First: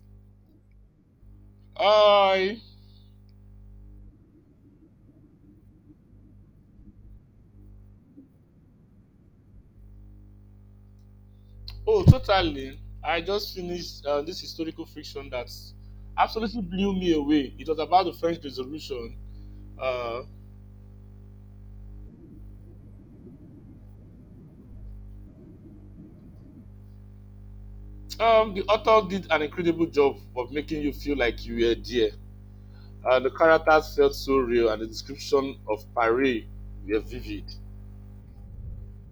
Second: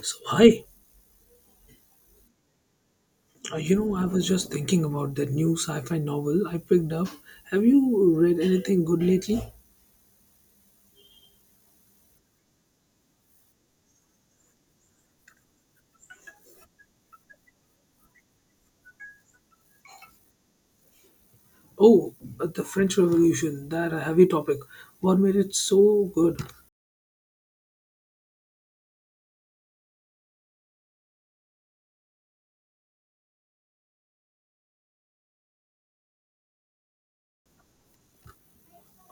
So, hi. I I was just thinking about that new sci-fi novel I picked up. Have you read anything good lately? oh totally. I just finished this historical fiction that absolutely blew me away. It was about the French Revolution. Uh, Oh, the French Revolution, that a heavy topic. What made it so good? The author did an incredible job of making you feel like you were there. The characters felt so real, and the description of Paris were vivid.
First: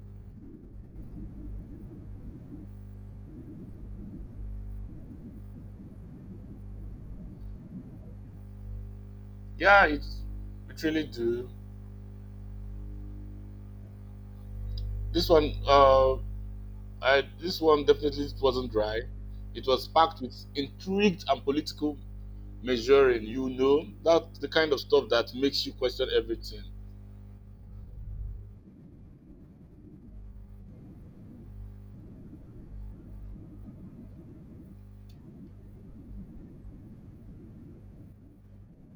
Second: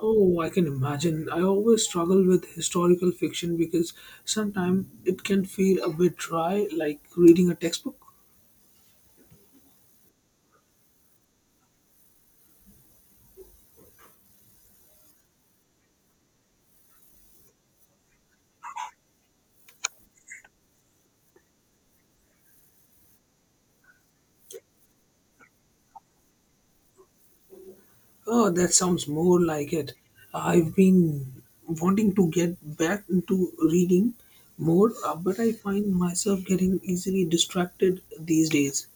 Oh, I can imagine. I always struggle with historical fiction because sometimes it can feel a bit dry, like reading a textbook. Yeah, it really do. This one, this one definitely wasn't dry. It was packed with intrigue and political measuring. That's the kind of stuff that makes you question everything. Oh, that sounds more like it. I've been wanting to get back into reading more, but I find myself getting easily distracted these days.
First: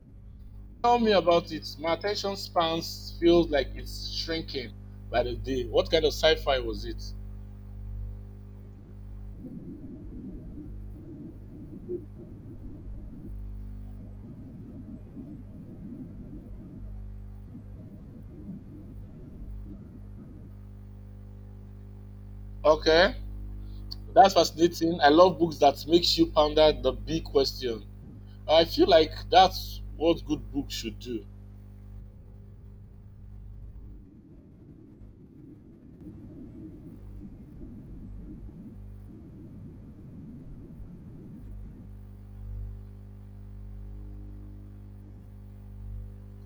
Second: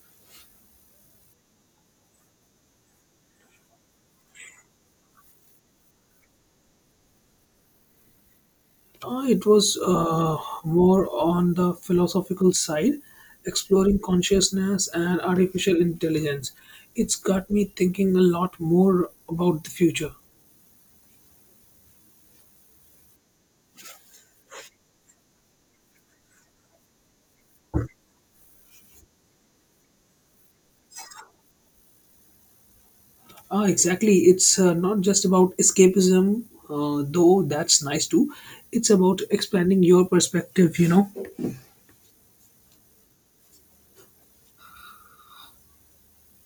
Tell me about it. My attention spans feels like it's shrinking by the day. What kind of sci-fi was it? It was more on the philosophical side, exploring consciousness and artificial intelligence. It's got me thinking a lot more about the future. Okay, that's fascinating. I love books that makes you ponder the big question. I feel like that's what good books should do. Exactly. It's not just about escapism, though that's nice too. It's about expanding your perspective.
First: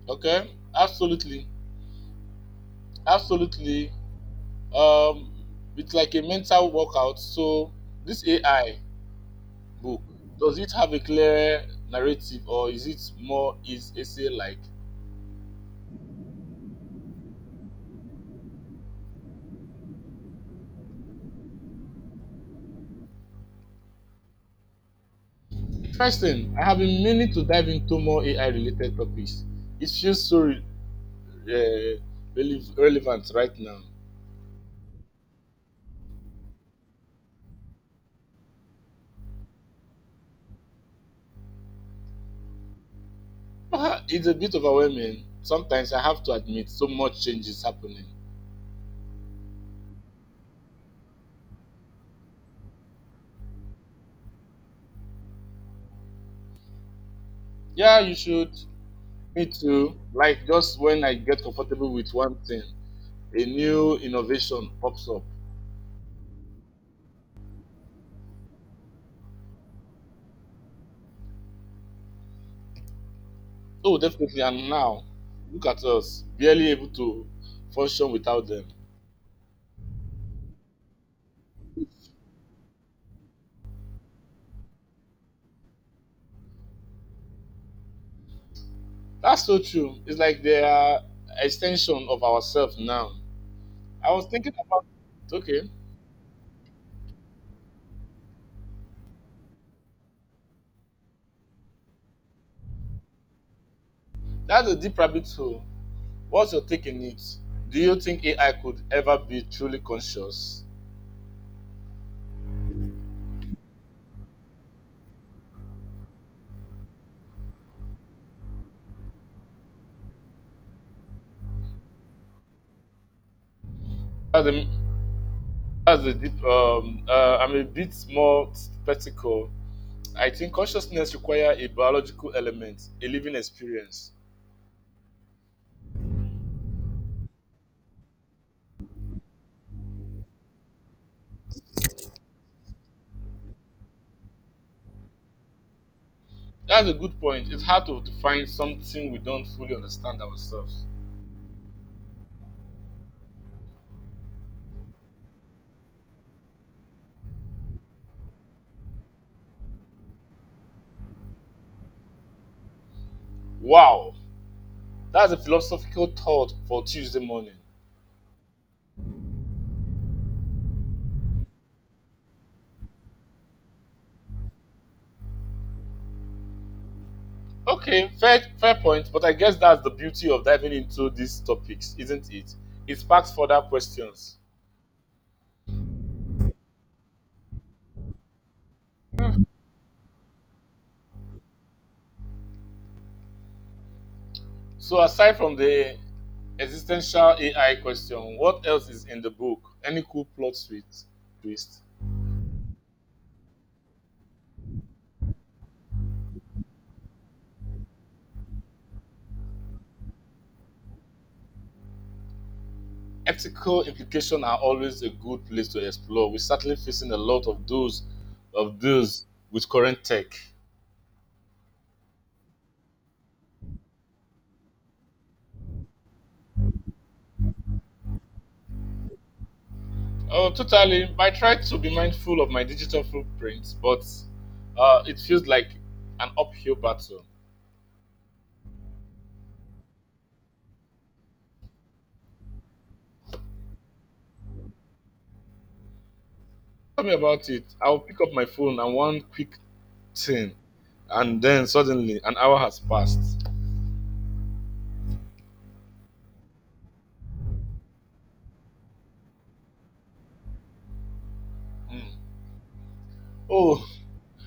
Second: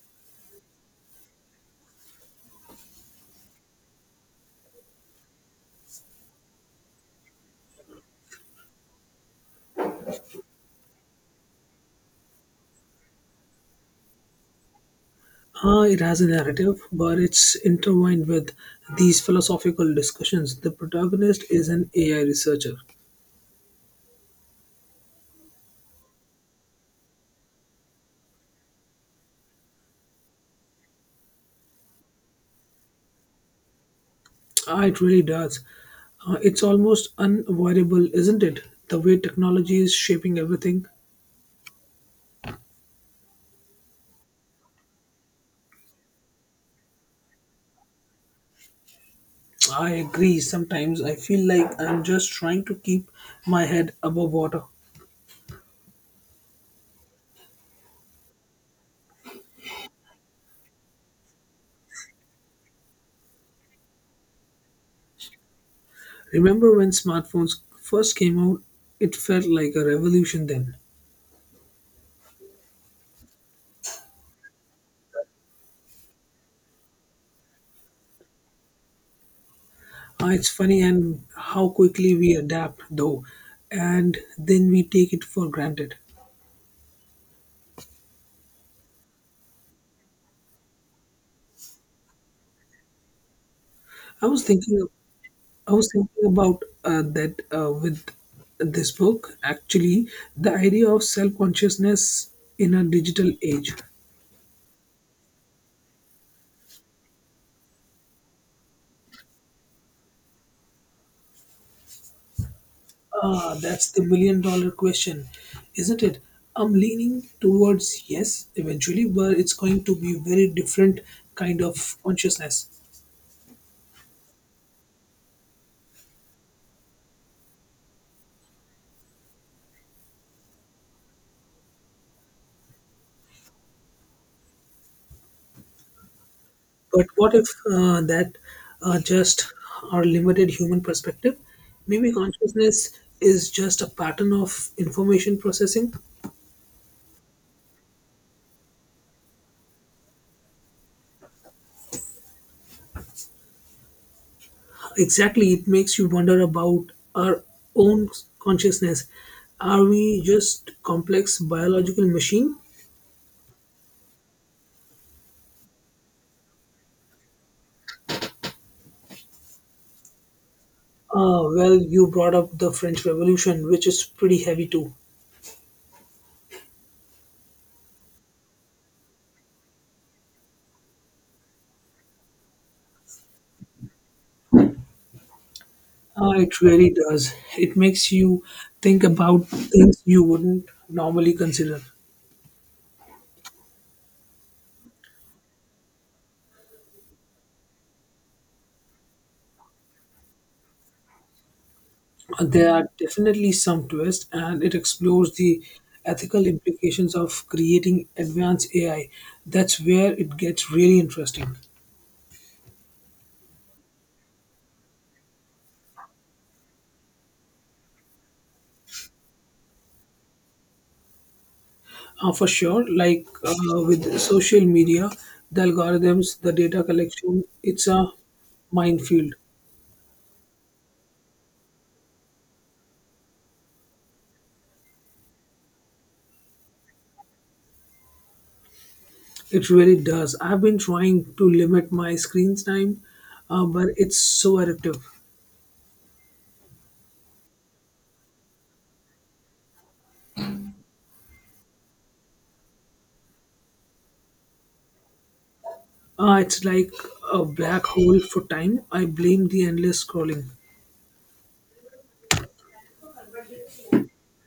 Okay, absolutely, absolutely. Um, it's like a mental workout. So this AI book, does it have a clear narrative, or is it more is essay like? It has a narrative, but it's intertwined with these philosophical discussions. The protagonist is an AI researcher. Interesting. I have been meaning to dive into more AI related topics. It feels so uh, relevant right now. It really does. It's almost unavoidable, isn't it? The way technology is shaping everything. It's a bit overwhelming sometimes, I have to admit. So much change is happening. I agree. Sometimes I feel like I'm just trying to keep my head above water. Yeah, you should. Me too. Like just when I get comfortable with one thing, a new innovation pops up. Remember when smartphones first came out? It felt like a revolution then. Oh, definitely. And now look at us, barely able to function without them. It's funny and how quickly we adapt though, and then we take it for granted. That's so true. It's like they are extension of ourselves now. I was I was thinking about, thinking, okay, I was thinking about that with this book. Actually, the idea of self-consciousness in a digital age. that's a deep rabbit hole. What's your take on it? Do you think AI could ever be truly conscious? That's the million dollar question, isn't it? I'm leaning towards yes eventually, but it's going to be very different kind of consciousness. That's a, that's a deep. I'm a bit more skeptical. I think consciousness requires a biological element, a living experience. But what if that just our limited human perspective? Maybe consciousness is just a pattern of information processing. That's a good point. It's hard to define something we don't fully understand ourselves. Exactly, it makes you wonder about our own consciousness. Are we just complex biological machine. Wow, that's a philosophical thought for Tuesday morning. Well, you brought up the French Revolution, which is pretty heavy too. Okay, fair point, but I guess that's the beauty of diving into these topics, isn't it? It sparks further questions. It really does. It makes you think about things you wouldn't normally consider. So aside from the existential AI question, what else is in the book? Any cool plot twist? Twist? There are definitely some twists, and it explores the ethical implications of creating advanced AI. That's where it gets really interesting. Ethical implications are always a good place to explore. We're certainly facing a lot of those with current tech. For sure, like with social media, the algorithms, the data collection, it's a minefield. Oh, totally. I try to be mindful of my digital footprints, but it feels like an uphill battle. It really does. I've been trying to limit my screen time, but it's so addictive. Tell me about it. I'll pick up my phone and one quick thing, and then suddenly an hour has passed. It's like a black hole for time. I blame the endless scrolling. Mm. Oh,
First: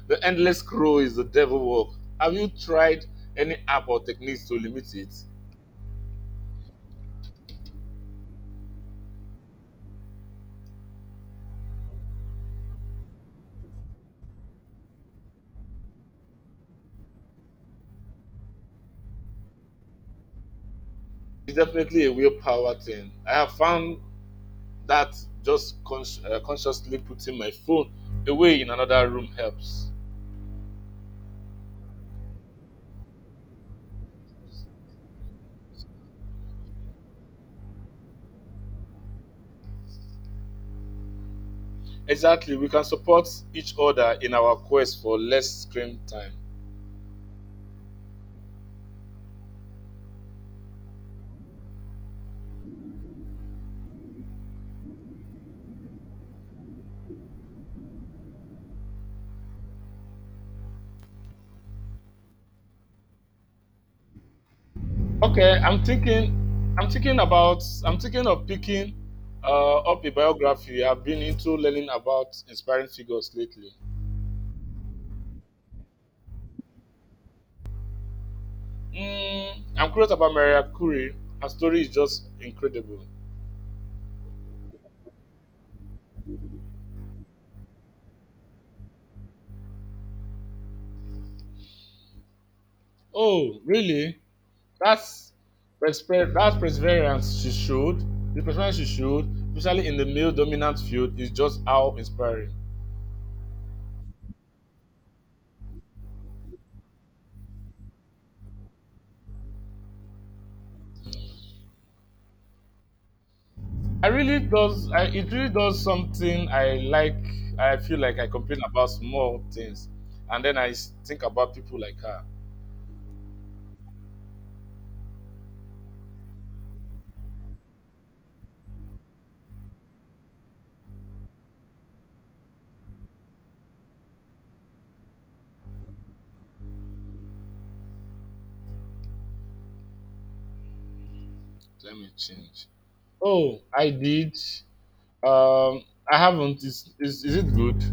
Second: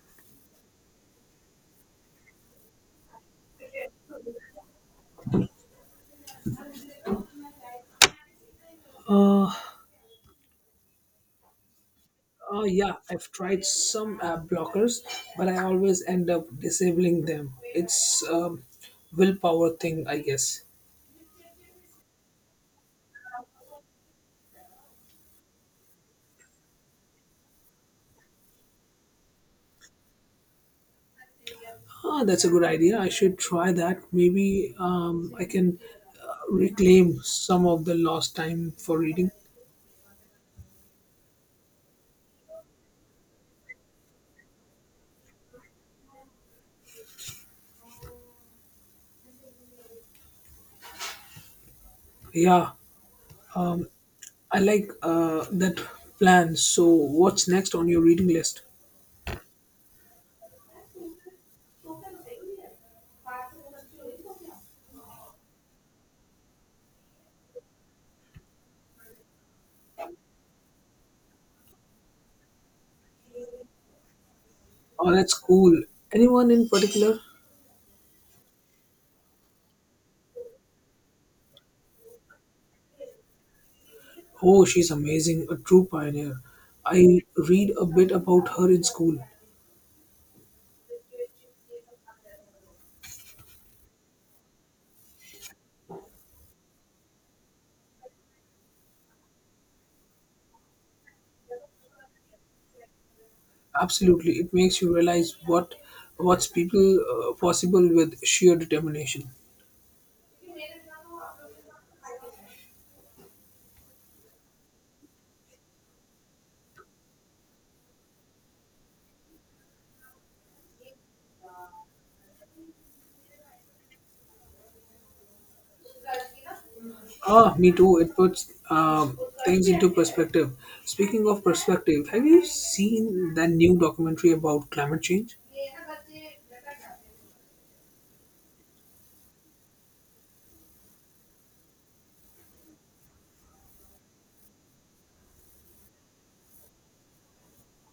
the endless scroll is the devil work. Have you tried any app or techniques to limit it? Uh, yeah, I've tried some app blockers, but I always end up disabling them. It's a willpower thing, I guess. It's definitely a willpower thing. I have found that just consciously putting my phone away in another room helps. That's a good idea. I should try that. Maybe I can reclaim some of the lost time for reading. Exactly, we can support each other in our quest for less screen time. Yeah, I like that plan. So, what's next on your reading list? Okay, I'm thinking of picking up a biography. I've been into learning about inspiring figures lately. Oh, that's cool. Anyone in particular? Mm, I'm curious about Maria Curie. Her story is just incredible. Oh, she's amazing, a true pioneer. I read a bit about her in school. Oh, really? That's that's perseverance she showed. The perseverance she showed, especially in the male-dominant field, is just how inspiring. Absolutely, it makes you realize what's people possible with sheer determination. I really does. It really does something I like. I feel like I complain about small things, and then think about people like her. Me too. It puts things into perspective. Speaking of perspective, have you seen that new documentary about climate change? Let me change. Oh, I did. Um, I haven't. Is it good?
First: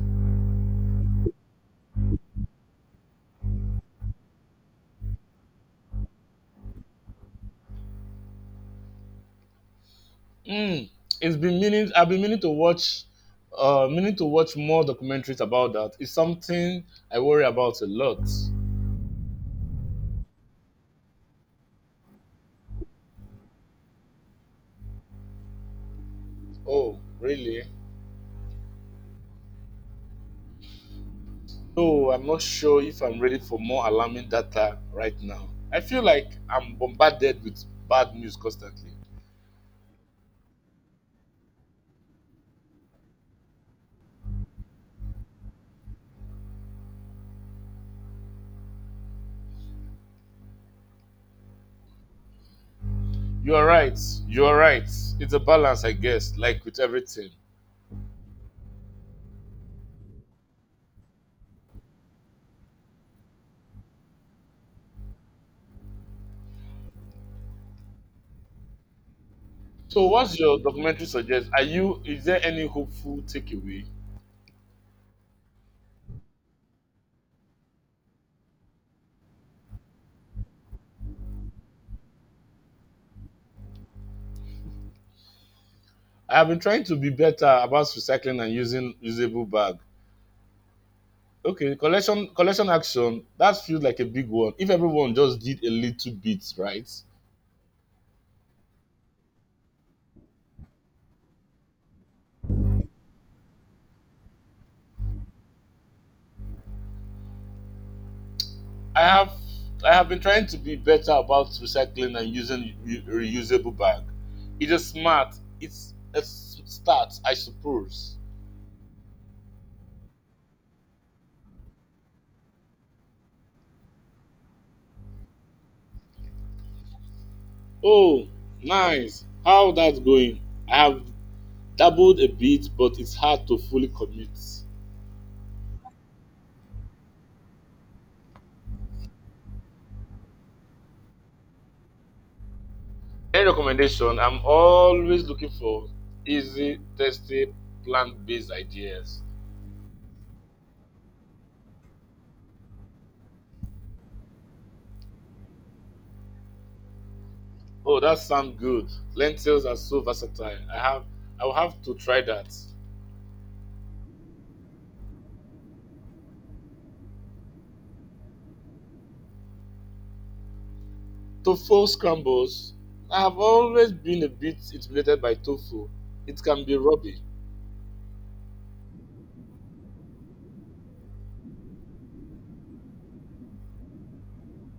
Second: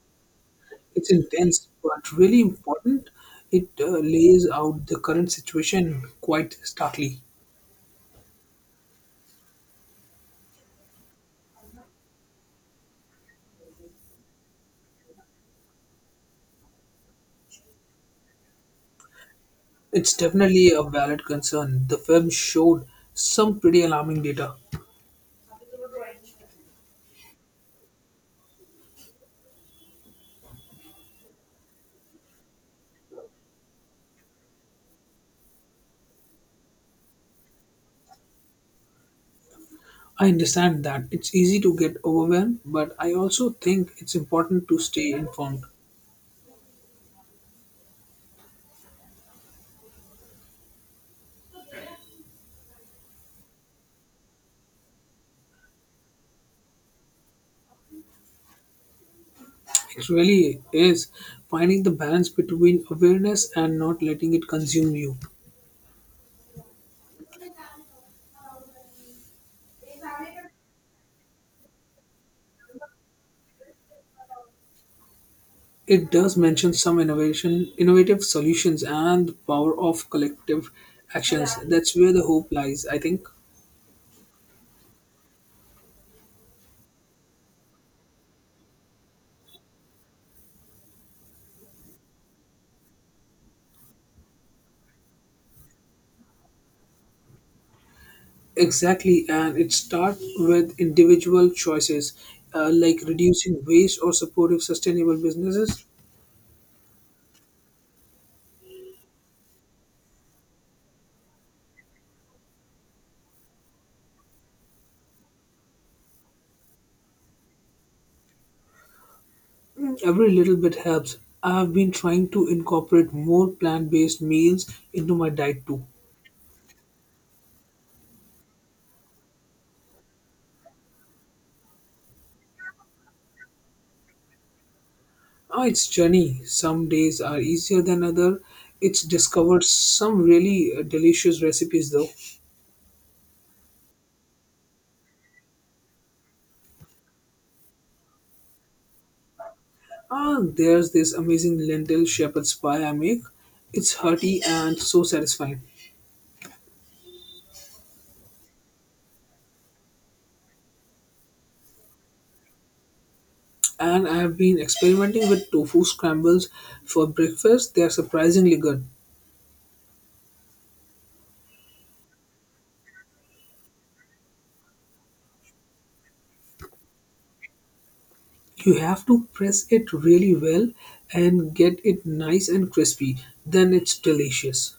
It's intense, but really important. It lays out the current situation quite starkly. Mm, it's been meaning. I've been meaning to watch. Meaning to watch more documentaries about that. It's something I worry about a lot. It's definitely a valid concern. The film showed some pretty alarming data. Oh, really? No, I'm not sure if I'm ready for more alarming data right now. I feel like I'm bombarded with bad news constantly. I understand that it's easy to get overwhelmed, but I also think it's important to stay informed. You are right. You are right. It's a balance, I guess, like with everything. It really is finding the balance between awareness and not letting it consume you. So, what's your documentary suggest? Are you? Is there any hopeful takeaway? It does mention some innovative solutions, and the power of collective actions. That's where the hope lies, I think. I have been trying to be better about recycling and using usable bag. Okay, collection action. That feels like a big one. If everyone just did a little bit, right? Exactly, and it starts with individual choices like reducing waste or supportive sustainable businesses. I have I have been trying to be better about recycling and using reusable bag. It is smart. It's a start, I suppose. Mm, every little bit helps. I've been trying to incorporate more plant based meals into my diet too. Oh, nice. How that's going? I have dabbled a bit, but it's hard to fully commit. Oh, it's journey. Some days are easier than other. It's discovered some really delicious recipes though. Any recommendation? I'm always looking for easy, tasty, plant-based ideas. There's this amazing lentil shepherd's pie I make. It's hearty and so satisfying. Oh, that sounds good. Lentils are so versatile. I will have to try that. And I have been experimenting with tofu scrambles for breakfast. They are surprisingly good. Tofu scrambles. I have always been a bit intimidated by tofu. It can be rubby. You have to press it really well and get it nice and crispy. Then it's delicious.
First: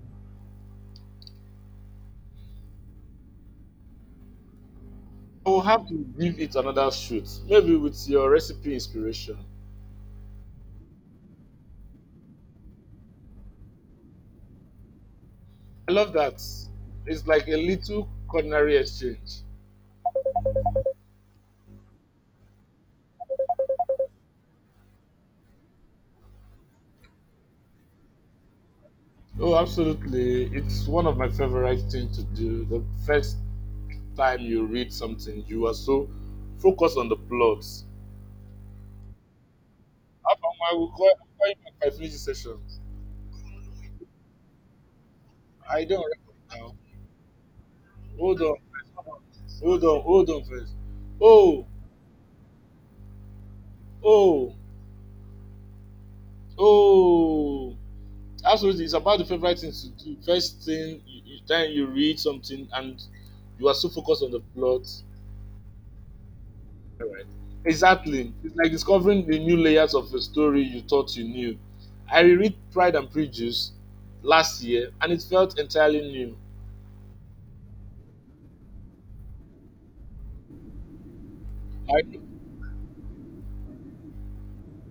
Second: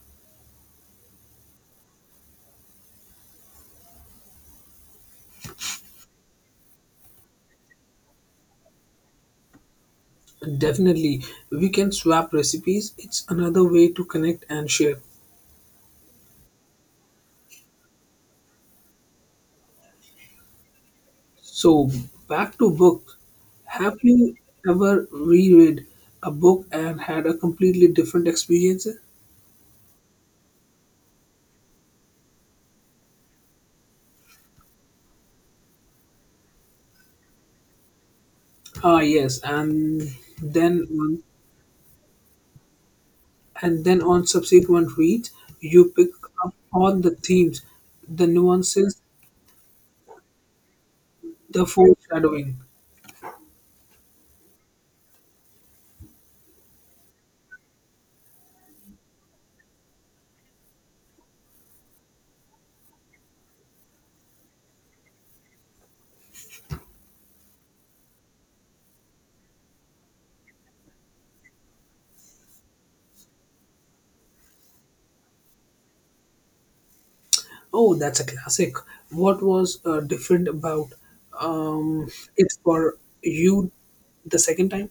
I will have to give it another shoot, maybe with your recipe inspiration. Definitely, we can swap recipes. It's another way to connect and share. I love that. It's like a little culinary exchange. So, back to book. Have you ever reread a book and had a completely different experience? Oh, absolutely. It's one of my favorite things to do. The first time you read something, you are so focused on the plot. Yes, and How come then on, I'll call you back by finishing session? then on subsequent reads, I you don't pick record up now. on the themes, the Hold on. nuances, Hold on. Hold on first. the Oh, foreshadowing. oh, oh. Absolutely. It's about the favorite thing to do. First thing, you, then you read something and you are so focused on the plot. All right. Exactly. It's like discovering the new layers of a story you thought you knew. I reread Pride and Prejudice last year and it felt entirely new. Oh, that's a classic. What was different about um, it for you the second time?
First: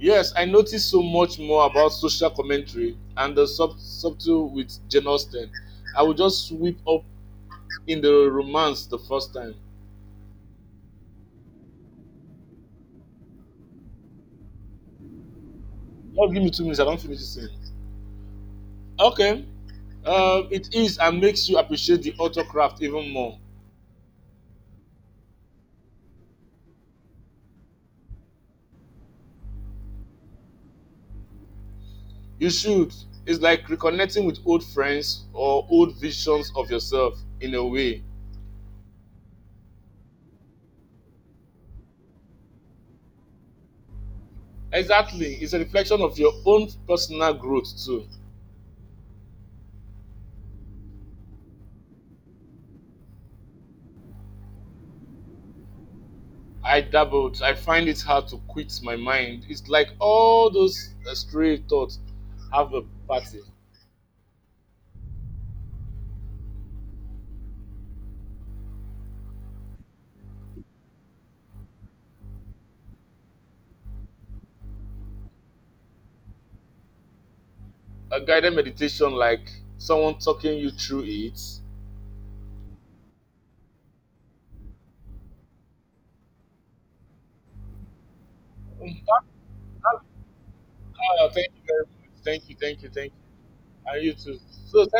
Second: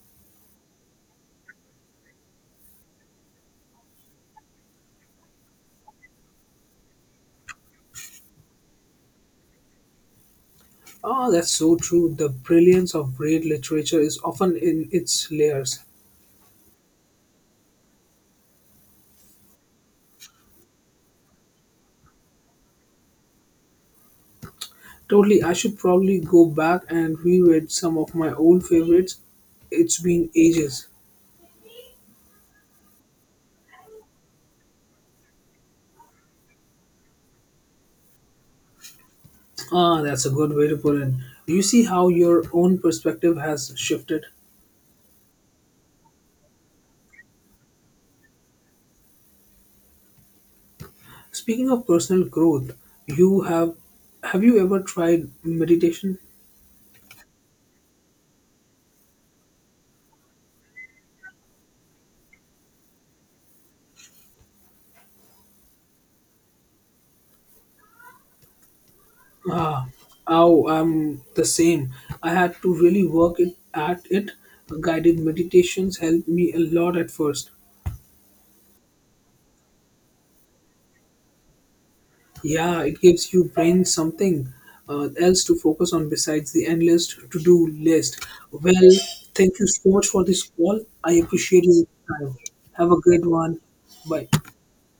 Yes, I noticed so much more about social commentary and the subtle with Jane Austen. I will just sweep up in the romance the first time. Oh, that's so true. The brilliance of great literature is often in its layers. Just give me two minutes, I don't finish this thing. Okay, it is and makes you appreciate the author craft even more. Totally, I should probably go back and reread some of my old favorites. It's been ages. You should. It's like reconnecting with old friends or old visions of yourself in a way. That's a good way to put it. Do you see how your own perspective has shifted? Exactly, it's a reflection of your own personal growth too. Speaking of personal growth, you have you ever tried meditation? I dabbled. I find it hard to quit my mind. It's like all those stray thoughts have a party. Ah, oh, I'm the same. I had to really work it at it. Guided meditations helped me a lot at first, A guided meditation, like someone talking you through it. yeah, it gives your brain something else to focus on besides the endless to do list. Well, Mm, thank you so much for this call. I ah, thank you appreciate very your much. time. Thank you, thank you, Have a thank great you. one. And you Bye. too. So,